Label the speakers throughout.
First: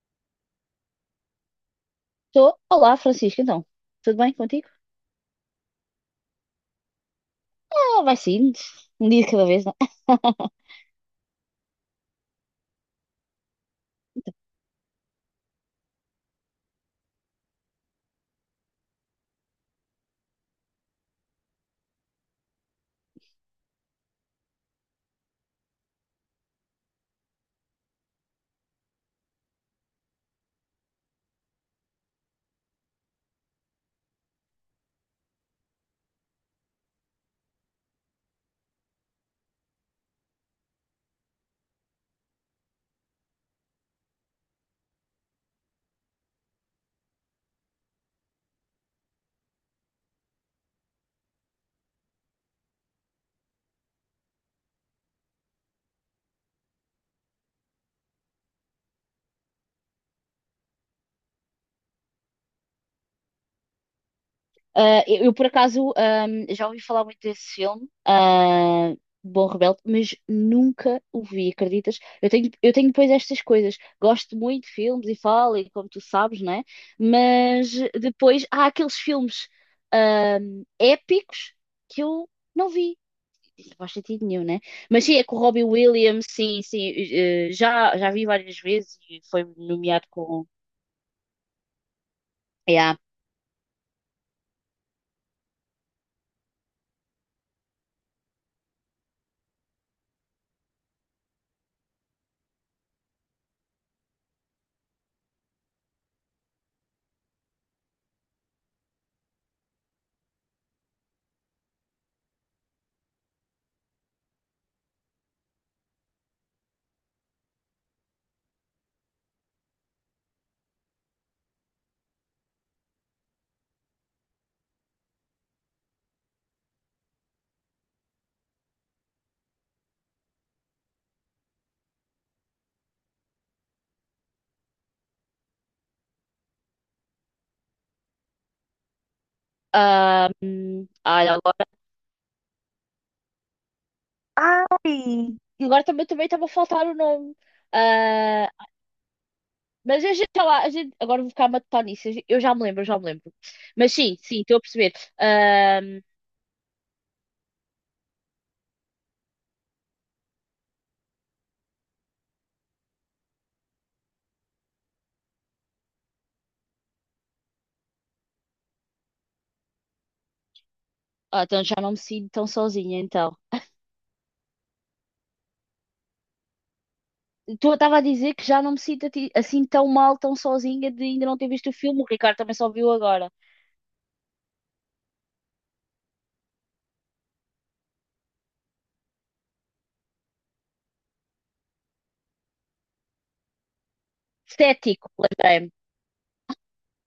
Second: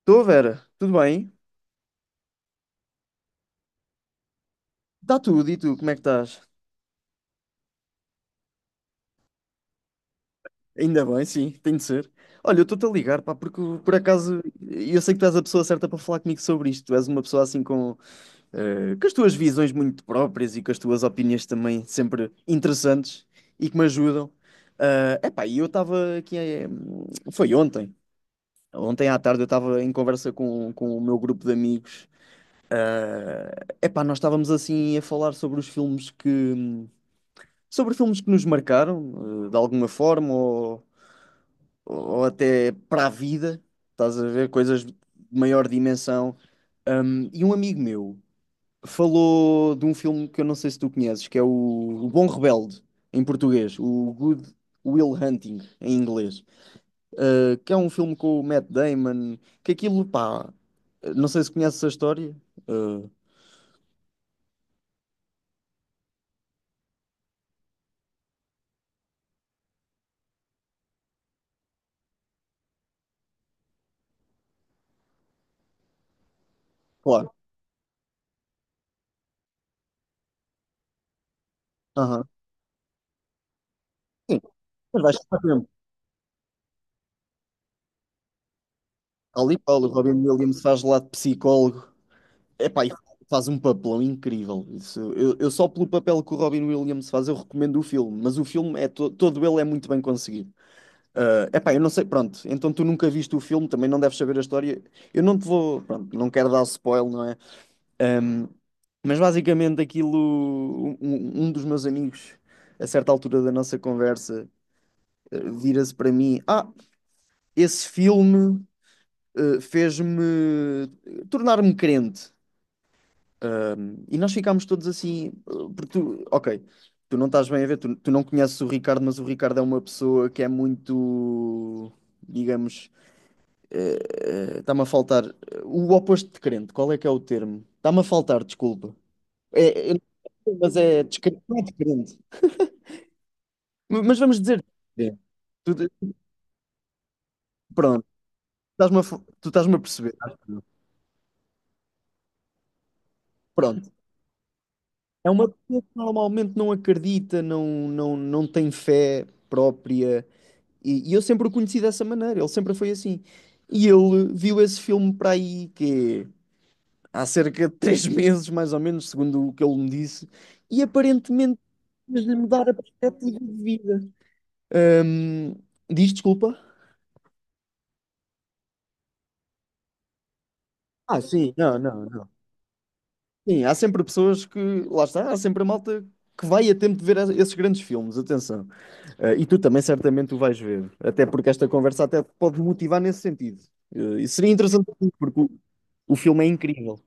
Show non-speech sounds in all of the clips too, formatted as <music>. Speaker 1: Estou, Vera, tudo bem?
Speaker 2: Estou. Olá, Francisco, então. Tudo bem contigo?
Speaker 1: Está tudo, e tu, como é que estás?
Speaker 2: Vai sim. Um dia de cada vez, não é?
Speaker 1: Ainda bem, sim, tem de ser. Olha, eu estou-te a ligar, pá, porque por acaso eu sei que tu és a pessoa certa para falar comigo sobre isto. Tu és uma pessoa assim com, com as tuas visões muito próprias e com as tuas opiniões também sempre interessantes e que me ajudam. É epá, e eu estava aqui, foi ontem. Ontem à tarde eu estava em conversa com o meu grupo de amigos. Epá, nós estávamos assim a falar sobre filmes que nos marcaram, de alguma forma, ou até para a vida, estás a ver? Coisas de maior dimensão. E um amigo meu falou de um filme que eu não sei se tu conheces, que é o Bom Rebelde, em português, o Good Will Hunting, em inglês, que é um filme com o Matt Damon, que aquilo, pá, não sei se conheces a história. eh,
Speaker 2: Eu por acaso, já ouvi falar muito desse filme, Bom Rebelde, mas nunca o vi, acreditas? Eu tenho depois estas coisas. Gosto muito de filmes e falo, e como tu sabes, né?
Speaker 1: Claro.
Speaker 2: Mas depois há aqueles filmes, épicos que
Speaker 1: Aham.
Speaker 2: eu não vi. Não faz sentido
Speaker 1: Sim,
Speaker 2: nenhum, né?
Speaker 1: mas
Speaker 2: Mas sim,
Speaker 1: vais
Speaker 2: é com o
Speaker 1: ficar
Speaker 2: Robbie
Speaker 1: tempo.
Speaker 2: Williams, sim, sim, já vi várias vezes e foi
Speaker 1: Ali Paulo, o
Speaker 2: nomeado
Speaker 1: Robin
Speaker 2: com.
Speaker 1: Williams faz lá de psicólogo. Epá, e
Speaker 2: Yeah.
Speaker 1: faz um papelão incrível. Isso, eu só pelo papel que o Robin Williams faz, eu recomendo o filme, mas o filme é todo ele é muito bem conseguido. Ah, epá, eu não sei, pronto, então tu nunca viste o filme, também não deves saber a história. Eu não te vou, pronto, não quero dar spoiler, não é? Ahm, mas basicamente aquilo, um dos meus amigos, a certa altura da nossa conversa, vira-se para mim: Ah, esse filme fez-me tornar-me crente. E nós ficámos todos assim, porque tu, ok, tu não estás bem a ver, tu não conheces o Ricardo, mas o Ricardo é uma pessoa que é muito, digamos, eh, está-me a faltar o oposto de crente, qual é que é o termo? Está-me a faltar, desculpa. É, é- mas é
Speaker 2: Olha,
Speaker 1: descrente, não é
Speaker 2: agora,
Speaker 1: descrente. Mas vamos dizer, é,
Speaker 2: ai!
Speaker 1: tu-
Speaker 2: Agora também estava a faltar o nome.
Speaker 1: pronto,
Speaker 2: Ah,
Speaker 1: estás-me a, tu estás-me a
Speaker 2: mas a
Speaker 1: perceber.
Speaker 2: gente,
Speaker 1: Acho
Speaker 2: sei lá,
Speaker 1: eu.
Speaker 2: a gente, agora vou ficar a matutar nisso. Eu já me lembro, eu já me lembro.
Speaker 1: Pronto.
Speaker 2: Mas sim, sim, estou a perceber.
Speaker 1: É uma
Speaker 2: Ah,
Speaker 1: pessoa que normalmente não acredita, não tem fé própria. E eu sempre o conheci dessa maneira, ele sempre foi assim. E ele viu esse filme para aí que é, há cerca de três <laughs> meses, mais ou menos, segundo o que ele me disse, e
Speaker 2: ah,
Speaker 1: aparentemente
Speaker 2: então já não me sinto
Speaker 1: fez-lhe
Speaker 2: tão
Speaker 1: mudar a
Speaker 2: sozinha, então.
Speaker 1: perspectiva de vida. Ahm, Diz desculpa?
Speaker 2: Tu estava a dizer que já não me sinto ati- assim tão mal, tão sozinha de
Speaker 1: Ah,
Speaker 2: ainda não ter
Speaker 1: sim,
Speaker 2: visto o
Speaker 1: não,
Speaker 2: filme.
Speaker 1: não,
Speaker 2: O
Speaker 1: não.
Speaker 2: Ricardo também só viu agora.
Speaker 1: Sim, há sempre pessoas que, lá está, há sempre a malta que vai a tempo de ver esses grandes filmes, atenção. Ah, e tu também certamente o vais ver, até porque esta conversa até te pode motivar nesse sentido. Ah, e seria interessante,
Speaker 2: Cético,
Speaker 1: porque o
Speaker 2: lembrei-me.
Speaker 1: o filme é incrível.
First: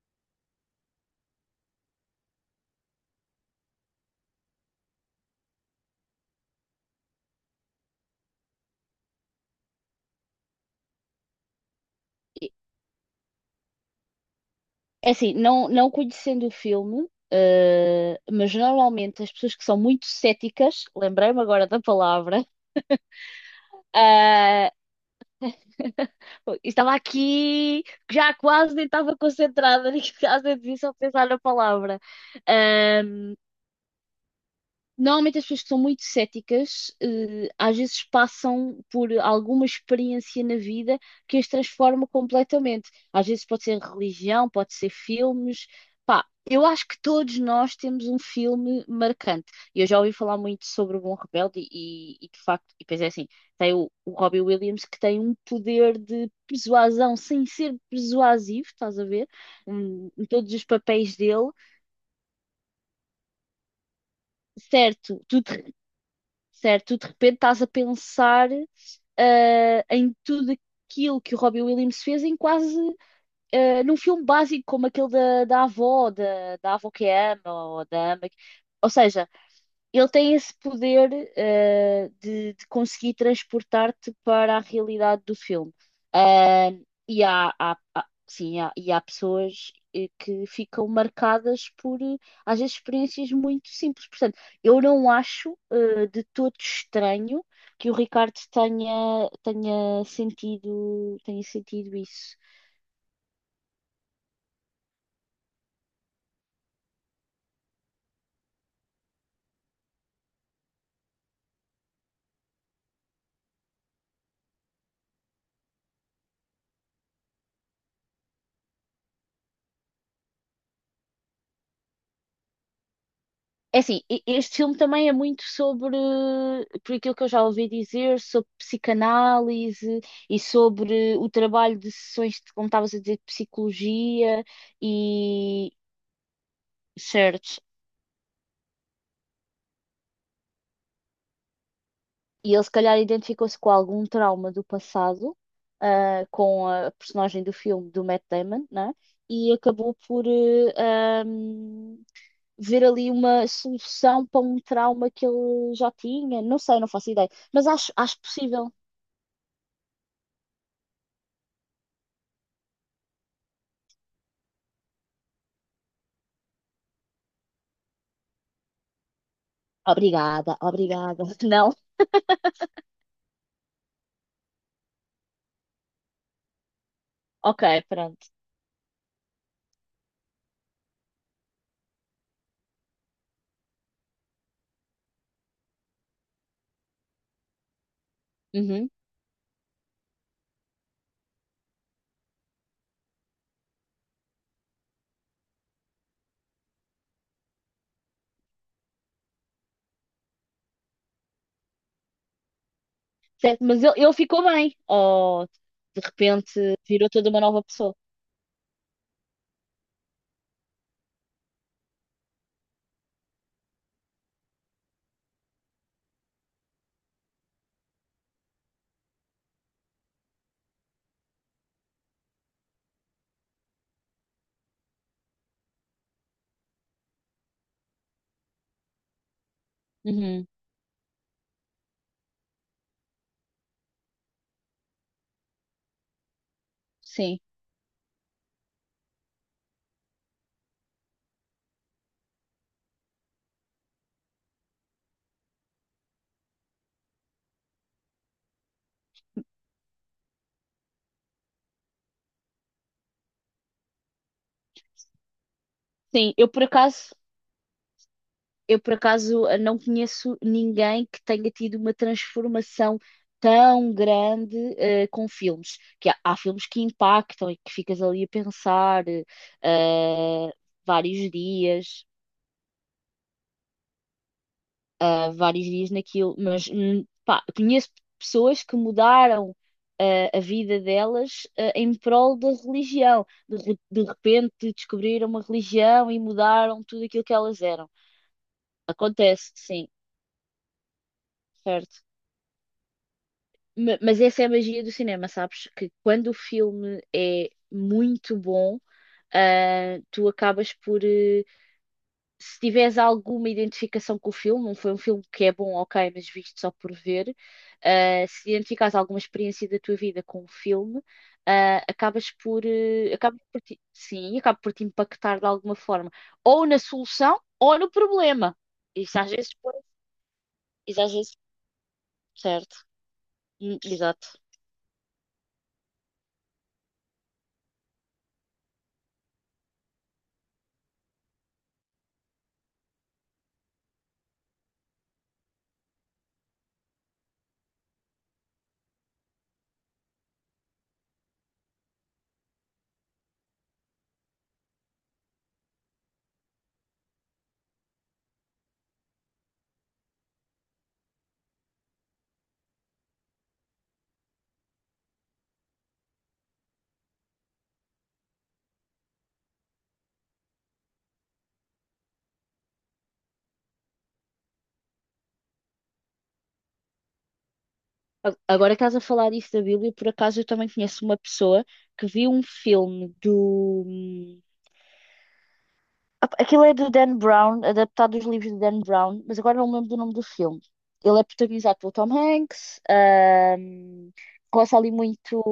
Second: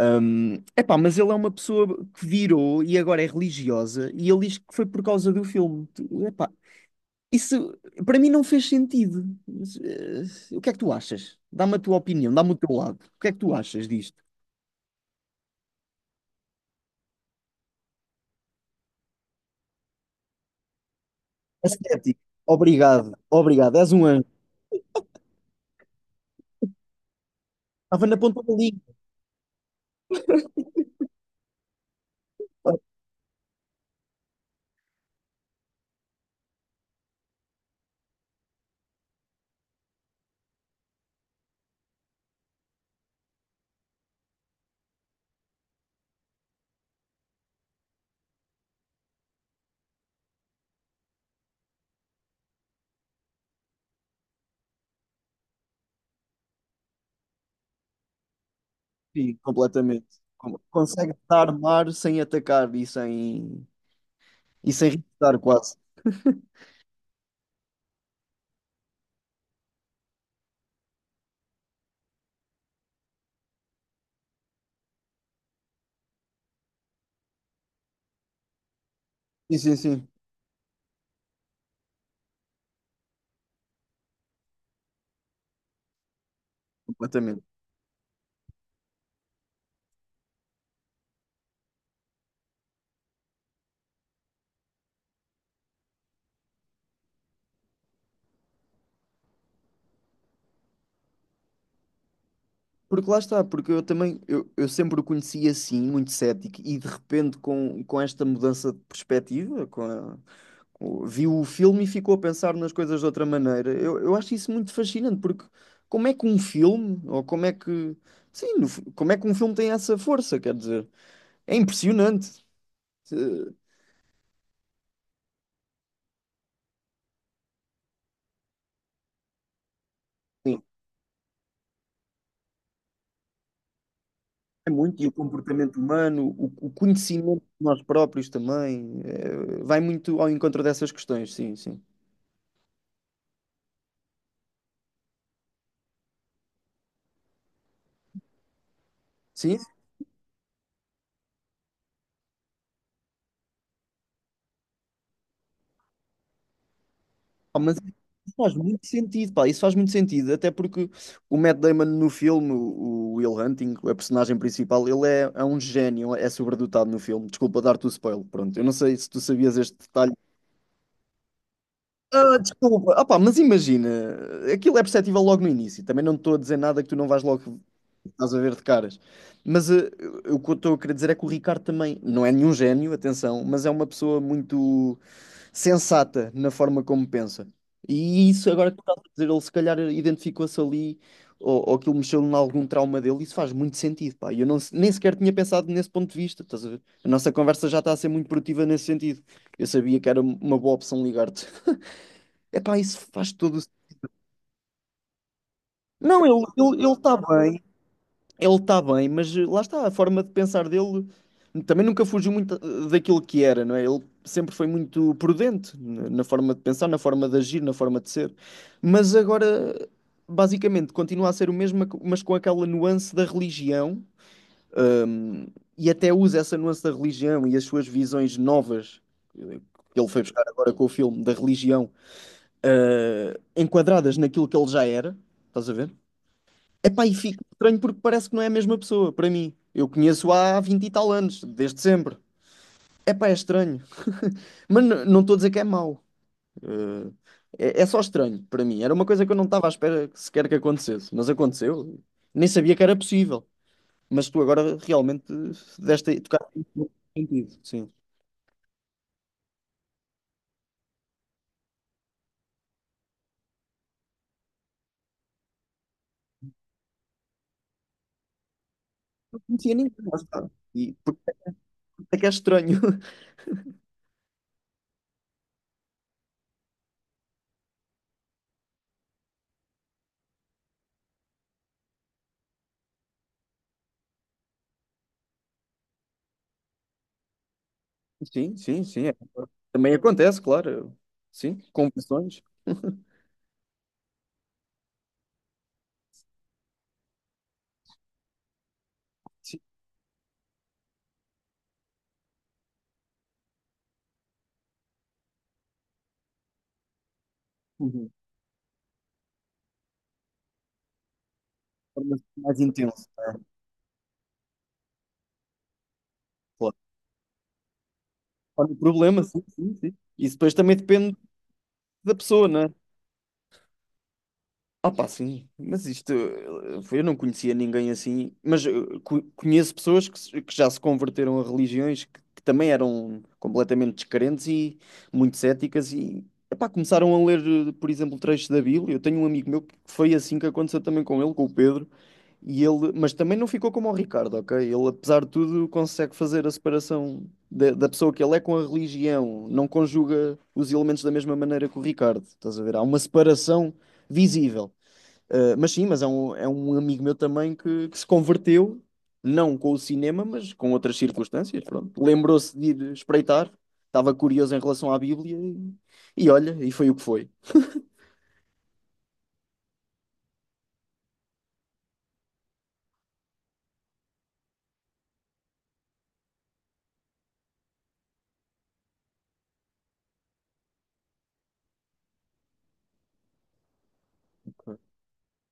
Speaker 1: Epá, mas ele é uma pessoa que virou e agora é religiosa e ele diz que foi por causa do filme. Epá, isso para mim não fez sentido. Mas, o que é que tu achas? Dá-me a tua opinião, dá-me o teu lado. O que é que tu achas disto?
Speaker 2: É assim, não, não conhecendo o filme, mas normalmente as pessoas que são muito céticas, lembrei-me agora da
Speaker 1: Ascético.
Speaker 2: palavra,
Speaker 1: Obrigado, obrigado. És um anjo.
Speaker 2: ah, <laughs> estava aqui,
Speaker 1: Estava na
Speaker 2: já
Speaker 1: ponta da
Speaker 2: quase nem
Speaker 1: língua.
Speaker 2: estava concentrada, <laughs> nem quase nem dizer só pensar na palavra. eh, Normalmente as pessoas que são muito céticas, às vezes passam por alguma experiência na vida que as transforma completamente. Às vezes pode ser religião, pode ser filmes. Pá, eu acho que todos nós temos um filme marcante. Eu já ouvi falar muito sobre o Bom Rebelde e, de facto, e depois é assim, tem o Robbie Williams que tem um poder de persuasão sem ser persuasivo, estás a ver?
Speaker 1: Sim, completamente.
Speaker 2: Em todos os
Speaker 1: Consegue
Speaker 2: papéis dele.
Speaker 1: dar mar sem atacar e sem,
Speaker 2: Certo,
Speaker 1: irritar
Speaker 2: tu te
Speaker 1: quase.
Speaker 2: certo? Tu de repente estás a pensar em tudo aquilo que o Robbie Williams fez em quase num filme básico como aquele da avó, da avó que ama ou da ama. Que- ou seja,
Speaker 1: Sim, sim, sim.
Speaker 2: ele tem esse poder, de conseguir transportar-te para a realidade do filme. Ah, e
Speaker 1: Completamente.
Speaker 2: há, há- há- sim, há, e há pessoas que ficam marcadas por, às vezes, experiências muito simples. Portanto, eu não acho, de todo estranho que o Ricardo tenha sentido isso.
Speaker 1: Porque lá está, porque eu também, eu sempre o conheci assim, muito cético, e de repente com esta mudança de perspectiva, viu o filme e ficou a pensar nas coisas de outra maneira. Eu acho isso muito fascinante, porque como é que um filme, ou como é que, sim, no fu- como é que um filme tem essa força, quer dizer, é impressionante. Eh,
Speaker 2: É assim, e- este filme também é muito sobre, por aquilo que eu já ouvi dizer, sobre psicanálise e
Speaker 1: Sim,
Speaker 2: sobre o trabalho de sessões de, como estavas a dizer, de psicologia
Speaker 1: é muito, e o
Speaker 2: e
Speaker 1: comportamento humano, o conhecimento
Speaker 2: research.
Speaker 1: de nós próprios também, vai muito ao encontro dessas questões, sim, sim.
Speaker 2: E ele se calhar identificou-se com algum trauma do passado, com a personagem do filme do Matt Damon, né? E
Speaker 1: Sim,
Speaker 2: acabou por ahm, ver ali uma solução para um trauma que ele já tinha. Não sei, não faço ideia, mas
Speaker 1: mas
Speaker 2: acho, acho
Speaker 1: faz
Speaker 2: possível.
Speaker 1: muito sentido, pá, isso faz muito sentido, até porque o Matt Damon no filme, o Will Hunting, a personagem principal, ele é um gênio, é sobredotado no filme. Desculpa dar-te o spoiler, pronto, eu não sei se tu sabias este detalhe.
Speaker 2: Obrigada, obrigada. <laughs> Não?
Speaker 1: Ah, desculpa, ah, pá, mas imagina, aquilo é perceptível logo no início, também não te estou a dizer nada que tu não vais logo,
Speaker 2: Ok, pronto.
Speaker 1: estás a ver de caras. Mas o que eu estou a querer dizer é que o Ricardo também não é nenhum gênio, atenção, mas é uma pessoa muito sensata na forma como pensa. E isso agora que tu
Speaker 2: Uhum.
Speaker 1: estás a dizer, ele se calhar identificou-se ali, ou aquilo mexeu em algum trauma dele, isso faz muito sentido, pá. Eu não, nem sequer tinha pensado nesse ponto de vista, estás a ver? A nossa conversa já está a ser muito produtiva nesse sentido. Eu sabia que era uma boa opção ligar-te. É pá, isso faz todo o...
Speaker 2: Certo, mas ele ficou bem. Ou de
Speaker 1: Não, ele
Speaker 2: repente
Speaker 1: ele ele
Speaker 2: virou
Speaker 1: está
Speaker 2: toda uma
Speaker 1: bem.
Speaker 2: nova pessoa.
Speaker 1: Ele está bem, mas lá está, a forma de pensar dele também nunca fugiu muito daquilo que era, não é? Ele sempre foi muito prudente na forma de pensar, na forma de agir, na forma de ser. Mas agora, basicamente, continua a ser o mesmo, mas com aquela nuance da religião, hum, e até usa essa nuance da religião e as suas visões novas, eh, que ele foi buscar
Speaker 2: Uhum.
Speaker 1: agora com o filme, da religião, enquadradas naquilo que ele já era, estás a ver? Epá, e
Speaker 2: Sim.
Speaker 1: fico estranho porque parece que não é a mesma pessoa, para mim. Eu conheço há 20 e tal anos, desde sempre. Epá, é estranho. <laughs> Mas não estou a dizer que é mau. Eh, é só estranho para mim. Era uma coisa que eu não estava à espera que sequer que acontecesse. Mas aconteceu. Nem sabia que era possível. Mas tu agora realmente
Speaker 2: Sim,
Speaker 1: tocaste sentido. Sim.
Speaker 2: eu por acaso não conheço ninguém que tenha tido uma transformação tão grande com filmes. Que há, há filmes que impactam e que ficas ali a pensar
Speaker 1: Não conhecia ninguém, lá está.
Speaker 2: eh,
Speaker 1: E por
Speaker 2: vários
Speaker 1: por
Speaker 2: dias.
Speaker 1: isso é que é estranho. <laughs>
Speaker 2: Vários dias naquilo, mas pá, conheço pessoas que mudaram a vida delas em prol da religião. De, re- de repente descobriram uma religião e mudaram tudo aquilo que elas eram.
Speaker 1: Sim, sim, sim. É.
Speaker 2: Acontece, sim,
Speaker 1: Também acontece, claro. Sim,
Speaker 2: certo.
Speaker 1: confissões.
Speaker 2: Ma- mas essa é a magia do cinema, sabes? Que quando o filme é muito bom,
Speaker 1: Sim.
Speaker 2: tu acabas por se tiveres alguma identificação com o filme, não foi um filme que é bom, ok, mas visto só por ver,
Speaker 1: Uhum. De
Speaker 2: se identificares alguma experiência da tua vida com o filme, ah,
Speaker 1: forma
Speaker 2: acabas
Speaker 1: mais
Speaker 2: por,
Speaker 1: intensa.
Speaker 2: eh, acaba por ti- sim, acaba por te impactar de alguma forma, ou
Speaker 1: Claro.
Speaker 2: na solução, ou no problema.
Speaker 1: Olha o
Speaker 2: Isso
Speaker 1: problema,
Speaker 2: às
Speaker 1: sim,
Speaker 2: vezes,
Speaker 1: sim,
Speaker 2: pode-
Speaker 1: sim. Isso depois também
Speaker 2: isso às
Speaker 1: depende
Speaker 2: vezes,
Speaker 1: da pessoa, né?
Speaker 2: certo, hum, exato.
Speaker 1: Ah, pá, sim. Mas isto, eu não conhecia ninguém assim, mas conheço pessoas que, que já se converteram a religiões que também eram completamente descrentes e muito céticas e, epá, começaram a ler, por exemplo, trechos da Bíblia. Eu tenho um amigo meu que foi assim que aconteceu também com ele, com o Pedro. E ele, mas também não ficou como o Ricardo, ok? Ele, apesar de tudo, consegue fazer a separação da pessoa que ele é com a religião, não conjuga os elementos da mesma maneira que o Ricardo, estás a ver? Há uma separação visível. Ah, mas sim, mas é um amigo meu também que se converteu, não com o cinema, mas com outras circunstâncias, pronto. Lembrou-se de ir espreitar, estava curioso em relação à Bíblia e olha, e foi o que foi.
Speaker 2: A- agora que estás a falar isso da Bíblia, por acaso eu também conheço uma pessoa que viu um filme do aquilo é do Dan Brown, adaptado dos livros de Dan Brown, mas agora não me lembro do nome do filme. Ele é protagonizado pelo Tom Hanks, roça ali muito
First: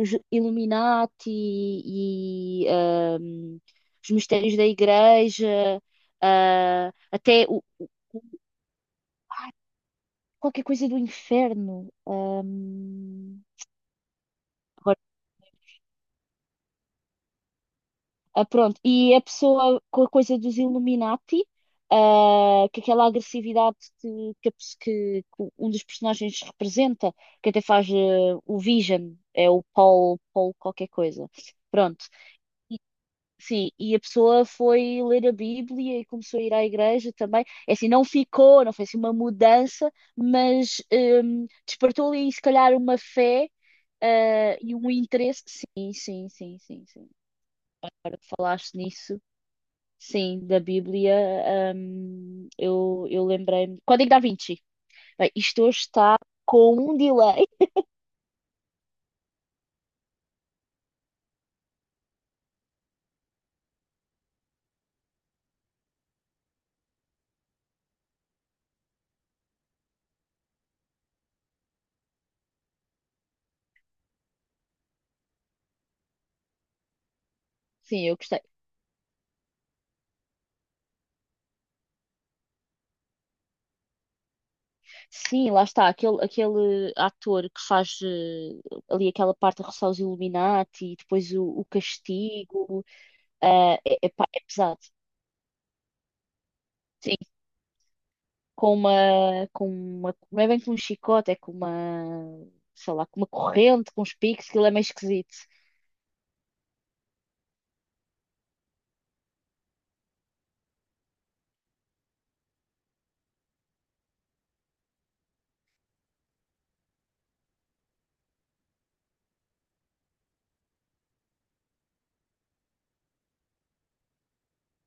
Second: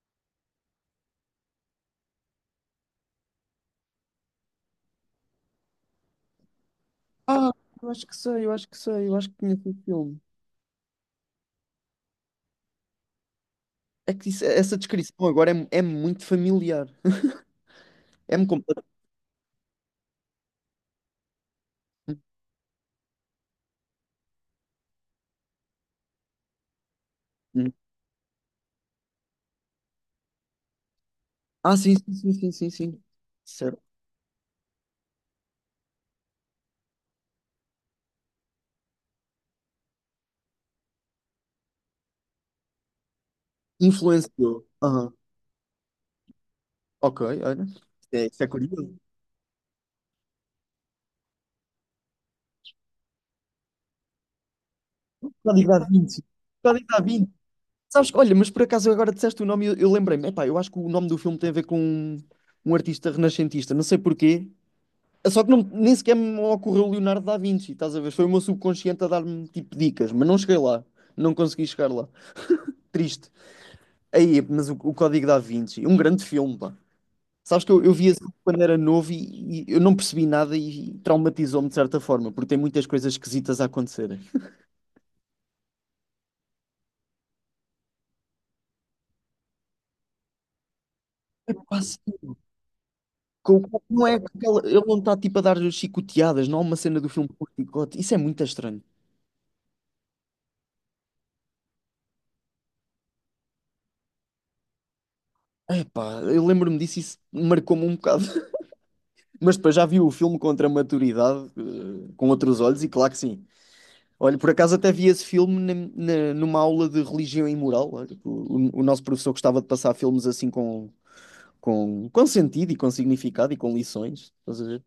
Speaker 2: os Illuminati e os mistérios da igreja, ah, até
Speaker 1: Ah, eu acho que
Speaker 2: o-
Speaker 1: sei, eu acho que sei, eu acho que
Speaker 2: ai,
Speaker 1: conheço o filme.
Speaker 2: qualquer coisa do inferno.
Speaker 1: É que essa
Speaker 2: Agora
Speaker 1: descrição agora é muito familiar.
Speaker 2: Ah,
Speaker 1: É-me
Speaker 2: pronto,
Speaker 1: completamente.
Speaker 2: e a pessoa com a coisa dos Illuminati, que aquela agressividade que, a pes- que um dos personagens representa, que até
Speaker 1: Hum.
Speaker 2: faz o Vision, é o Paul, Paul qualquer coisa.
Speaker 1: Ah, sim,
Speaker 2: Pronto.
Speaker 1: sim, sim, sim, sim,
Speaker 2: E-
Speaker 1: sim.
Speaker 2: sim,
Speaker 1: Certo.
Speaker 2: e a pessoa foi ler a Bíblia e começou a ir à igreja também. É assim, não ficou, não foi assim uma mudança, mas despertou ali, se calhar, uma fé
Speaker 1: Influenciou.
Speaker 2: e um
Speaker 1: Aham.
Speaker 2: interesse. Sim, sim, sim, sim, sim.
Speaker 1: Ok, olha.
Speaker 2: Agora
Speaker 1: É,
Speaker 2: que
Speaker 1: isso é
Speaker 2: falaste
Speaker 1: curioso.
Speaker 2: nisso. Sim, da Bíblia, eu lembrei-me. Código da Vinci. Bem, isto
Speaker 1: Código da
Speaker 2: hoje está
Speaker 1: Vinci.
Speaker 2: com
Speaker 1: Código
Speaker 2: um
Speaker 1: da Vinci.
Speaker 2: delay.
Speaker 1: Sabes, olha, mas por acaso agora disseste o nome e eu lembrei-me. Epá, eu acho que o nome do filme tem a ver com um artista renascentista, não sei porquê. Só que não, nem sequer me ocorreu Leonardo da Vinci, estás a ver? Foi o meu subconsciente a dar-me tipo dicas, mas não cheguei lá. Não consegui chegar lá. Triste. Aí, mas o Código da Vinci, um grande filme, pá. Sabes que eu vi
Speaker 2: Sim, eu
Speaker 1: esse filme
Speaker 2: gostei.
Speaker 1: quando era novo e eu não percebi nada e traumatizou-me de certa forma, porque tem muitas coisas esquisitas a acontecerem.
Speaker 2: Sim, lá está, aquele ator que faz ali aquela parte a roçar os Illuminati e depois o
Speaker 1: Quase,
Speaker 2: castigo. É,
Speaker 1: não
Speaker 2: é
Speaker 1: é
Speaker 2: pá, é
Speaker 1: aquela,
Speaker 2: pesado.
Speaker 1: ele não está tipo a dar chicoteadas, não há uma cena do
Speaker 2: Sim,
Speaker 1: filme com chicote. Isso é muito
Speaker 2: com
Speaker 1: estranho.
Speaker 2: uma, com uma. Não é bem com um chicote, é com uma. Sei lá, com uma corrente, com uns picos, aquilo é meio esquisito.
Speaker 1: Epá, eu lembro-me disso e isso marcou-me um bocado. <laughs> Mas depois já vi o filme contra a maturidade, com outros olhos, e claro que sim. Olha, por acaso até vi esse filme numa aula de religião e moral. Olha, o nosso professor gostava de passar filmes assim com sentido e com significado e com lições. Estás a ver?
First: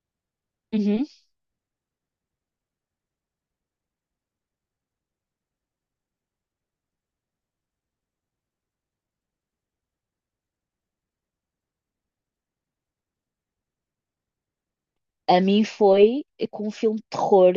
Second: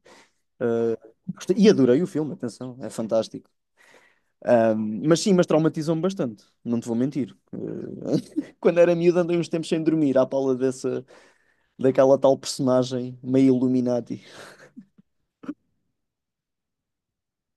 Speaker 1: Ah,
Speaker 2: Uhum.
Speaker 1: e adorei o filme, atenção, é fantástico. Ah, mas sim, mas traumatizou-me bastante, não te vou mentir. Ah, <laughs> quando era miúdo andei uns tempos sem dormir à pala dessa, daquela tal personagem meio Illuminati.
Speaker 2: A mim foi com um filme de terror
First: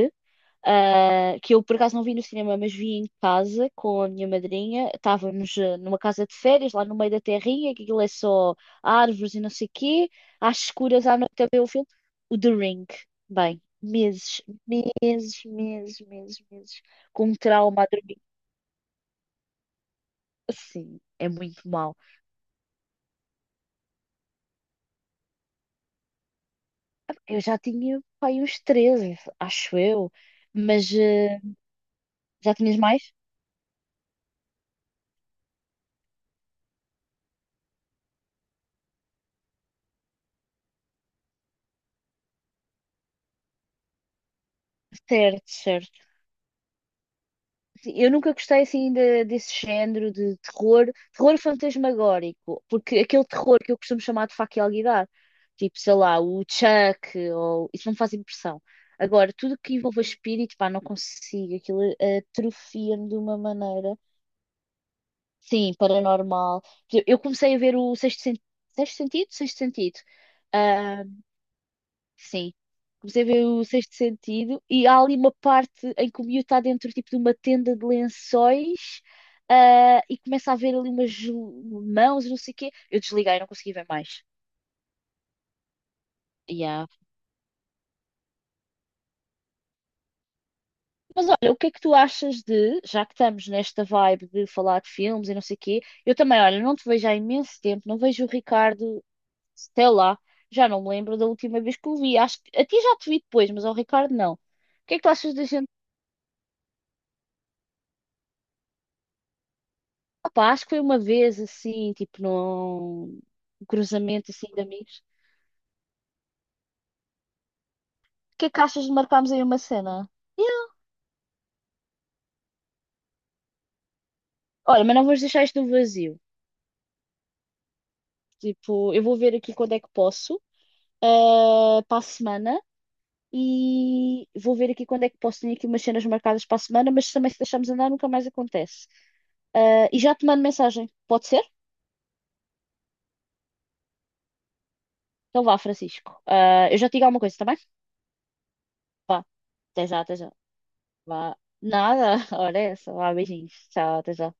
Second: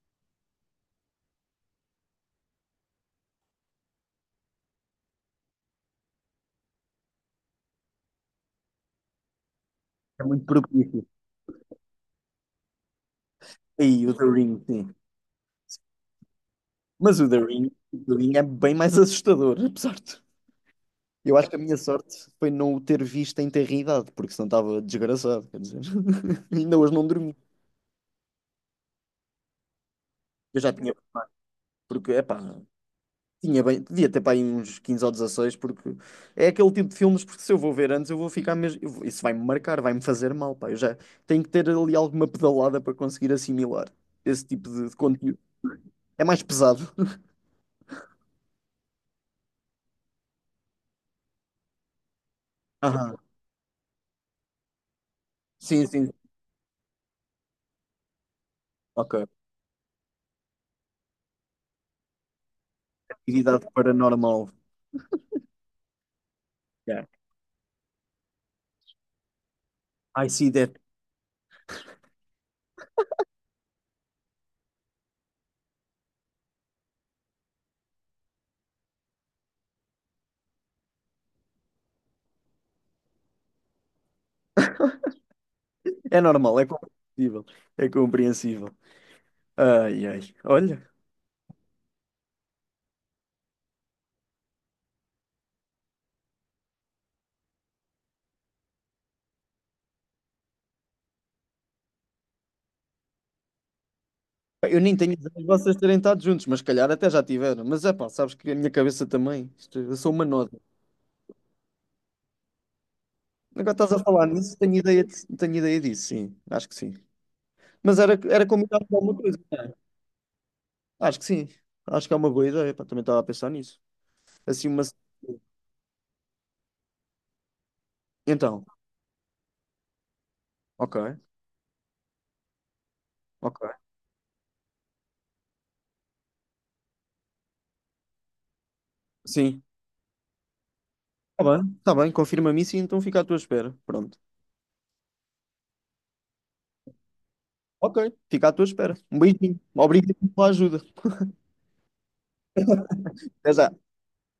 Speaker 2: que eu por acaso não vi no cinema, mas vi em casa com a minha madrinha. Estávamos numa casa de férias, lá no meio da terrinha, que aquilo é só árvores e não sei o quê,
Speaker 1: É muito
Speaker 2: às escuras
Speaker 1: propício.
Speaker 2: à noite a ver o filme. O The Ring. Bem,
Speaker 1: E o The Ring, sim.
Speaker 2: meses,
Speaker 1: Mas
Speaker 2: com
Speaker 1: o
Speaker 2: um
Speaker 1: The Ring,
Speaker 2: trauma a
Speaker 1: o The
Speaker 2: dormir.
Speaker 1: Ring é bem mais assustador, apesar de.
Speaker 2: Assim, é
Speaker 1: Eu acho que a
Speaker 2: muito
Speaker 1: minha
Speaker 2: mau.
Speaker 1: sorte foi não o ter visto em terridade, porque senão estava desgraçado, quer dizer. <laughs> Ainda hoje não dormi.
Speaker 2: Eu já tinha, pai, uns 13, acho eu,
Speaker 1: Eu já
Speaker 2: mas
Speaker 1: tinha, porque,
Speaker 2: já
Speaker 1: epá,
Speaker 2: tinhas mais?
Speaker 1: tinha bem, devia ter para aí uns 15 ou 16, porque é aquele tipo de filmes, porque se eu vou ver antes, eu vou ficar mesmo, isso vai-me marcar, vai-me fazer mal, pá. Eu já tenho que ter ali alguma pedalada para conseguir assimilar esse tipo de conteúdo.
Speaker 2: Certo, certo.
Speaker 1: É mais pesado. <laughs>
Speaker 2: Eu nunca gostei assim de- desse género de terror, terror fantasmagórico, porque
Speaker 1: Aham.
Speaker 2: aquele terror que eu costumo chamar de faca e alguidar, tipo,
Speaker 1: Sim,
Speaker 2: sei
Speaker 1: sim.
Speaker 2: lá, o Chuck, ou isso não me faz impressão.
Speaker 1: Ok.
Speaker 2: Agora, tudo que envolva espírito, pá, não consigo, aquilo atrofia-me de uma
Speaker 1: Atividade
Speaker 2: maneira,
Speaker 1: paranormal.
Speaker 2: sim, paranormal. Eu
Speaker 1: Yeah.
Speaker 2: eu comecei a ver o Sexto Sentido.
Speaker 1: I see that.
Speaker 2: Ah, sim. Comecei a ver o Sexto Sentido e há ali uma parte em que o miúdo está dentro tipo, de uma tenda de lençóis e começa a ver ali umas mãos e não sei o quê. Eu desliguei, não consegui ver mais.
Speaker 1: É normal, é
Speaker 2: Yeah.
Speaker 1: compreensível. É compreensível. Ai, ai. Olha,
Speaker 2: Mas olha, o que é que tu achas de, já que estamos nesta vibe de falar de filmes e não sei o quê, eu também, olha, não te vejo há imenso tempo, não vejo o Ricardo, sei lá, já não me lembro da última vez que o vi. Acho que a ti já te vi depois, mas ao Ricardo não. O
Speaker 1: pá, eu
Speaker 2: que
Speaker 1: nem
Speaker 2: é que tu
Speaker 1: tenho ideia
Speaker 2: achas
Speaker 1: de
Speaker 2: da gente
Speaker 1: vocês terem estado juntos, mas se calhar até já tiveram. Mas é pá, sabes que a minha cabeça também. Eu sou uma
Speaker 2: opa,
Speaker 1: noda.
Speaker 2: acho que foi uma vez assim, tipo num
Speaker 1: Agora estás a falar
Speaker 2: cruzamento assim
Speaker 1: nisso,
Speaker 2: de
Speaker 1: tenho
Speaker 2: amigos.
Speaker 1: ideia, tenho ideia disso, sim. Acho que sim. Mas era,
Speaker 2: O
Speaker 1: era
Speaker 2: que é que achas
Speaker 1: combinado
Speaker 2: de
Speaker 1: com alguma
Speaker 2: marcarmos
Speaker 1: coisa,
Speaker 2: aí uma
Speaker 1: não é?
Speaker 2: cena? Yeah.
Speaker 1: Acho que sim. Acho que é uma boa ideia. Pá, também estava a pensar nisso. Assim, uma.
Speaker 2: Olha, mas não vamos deixar isto no vazio.
Speaker 1: Então,
Speaker 2: Tipo, eu vou ver aqui quando é que posso,
Speaker 1: ok,
Speaker 2: para a semana,
Speaker 1: ok.
Speaker 2: e vou ver aqui quando é que posso. Tenho aqui umas cenas marcadas para a semana, mas também se deixarmos andar nunca mais acontece.
Speaker 1: Sim.
Speaker 2: Eh, e já te mando mensagem, pode ser?
Speaker 1: Tá bem, confirma-me isso e então fica à tua espera. Pronto,
Speaker 2: Então vá, Francisco. Eh, eu já te digo alguma coisa, também?
Speaker 1: ok. Fica à tua espera. Um
Speaker 2: Vá,
Speaker 1: beijinho,
Speaker 2: até já,
Speaker 1: obrigado
Speaker 2: até já.
Speaker 1: pela ajuda.
Speaker 2: Vá. Nada, <laughs> olha essa. Vá,
Speaker 1: Até
Speaker 2: beijinhos.
Speaker 1: já.
Speaker 2: Tchau, até já.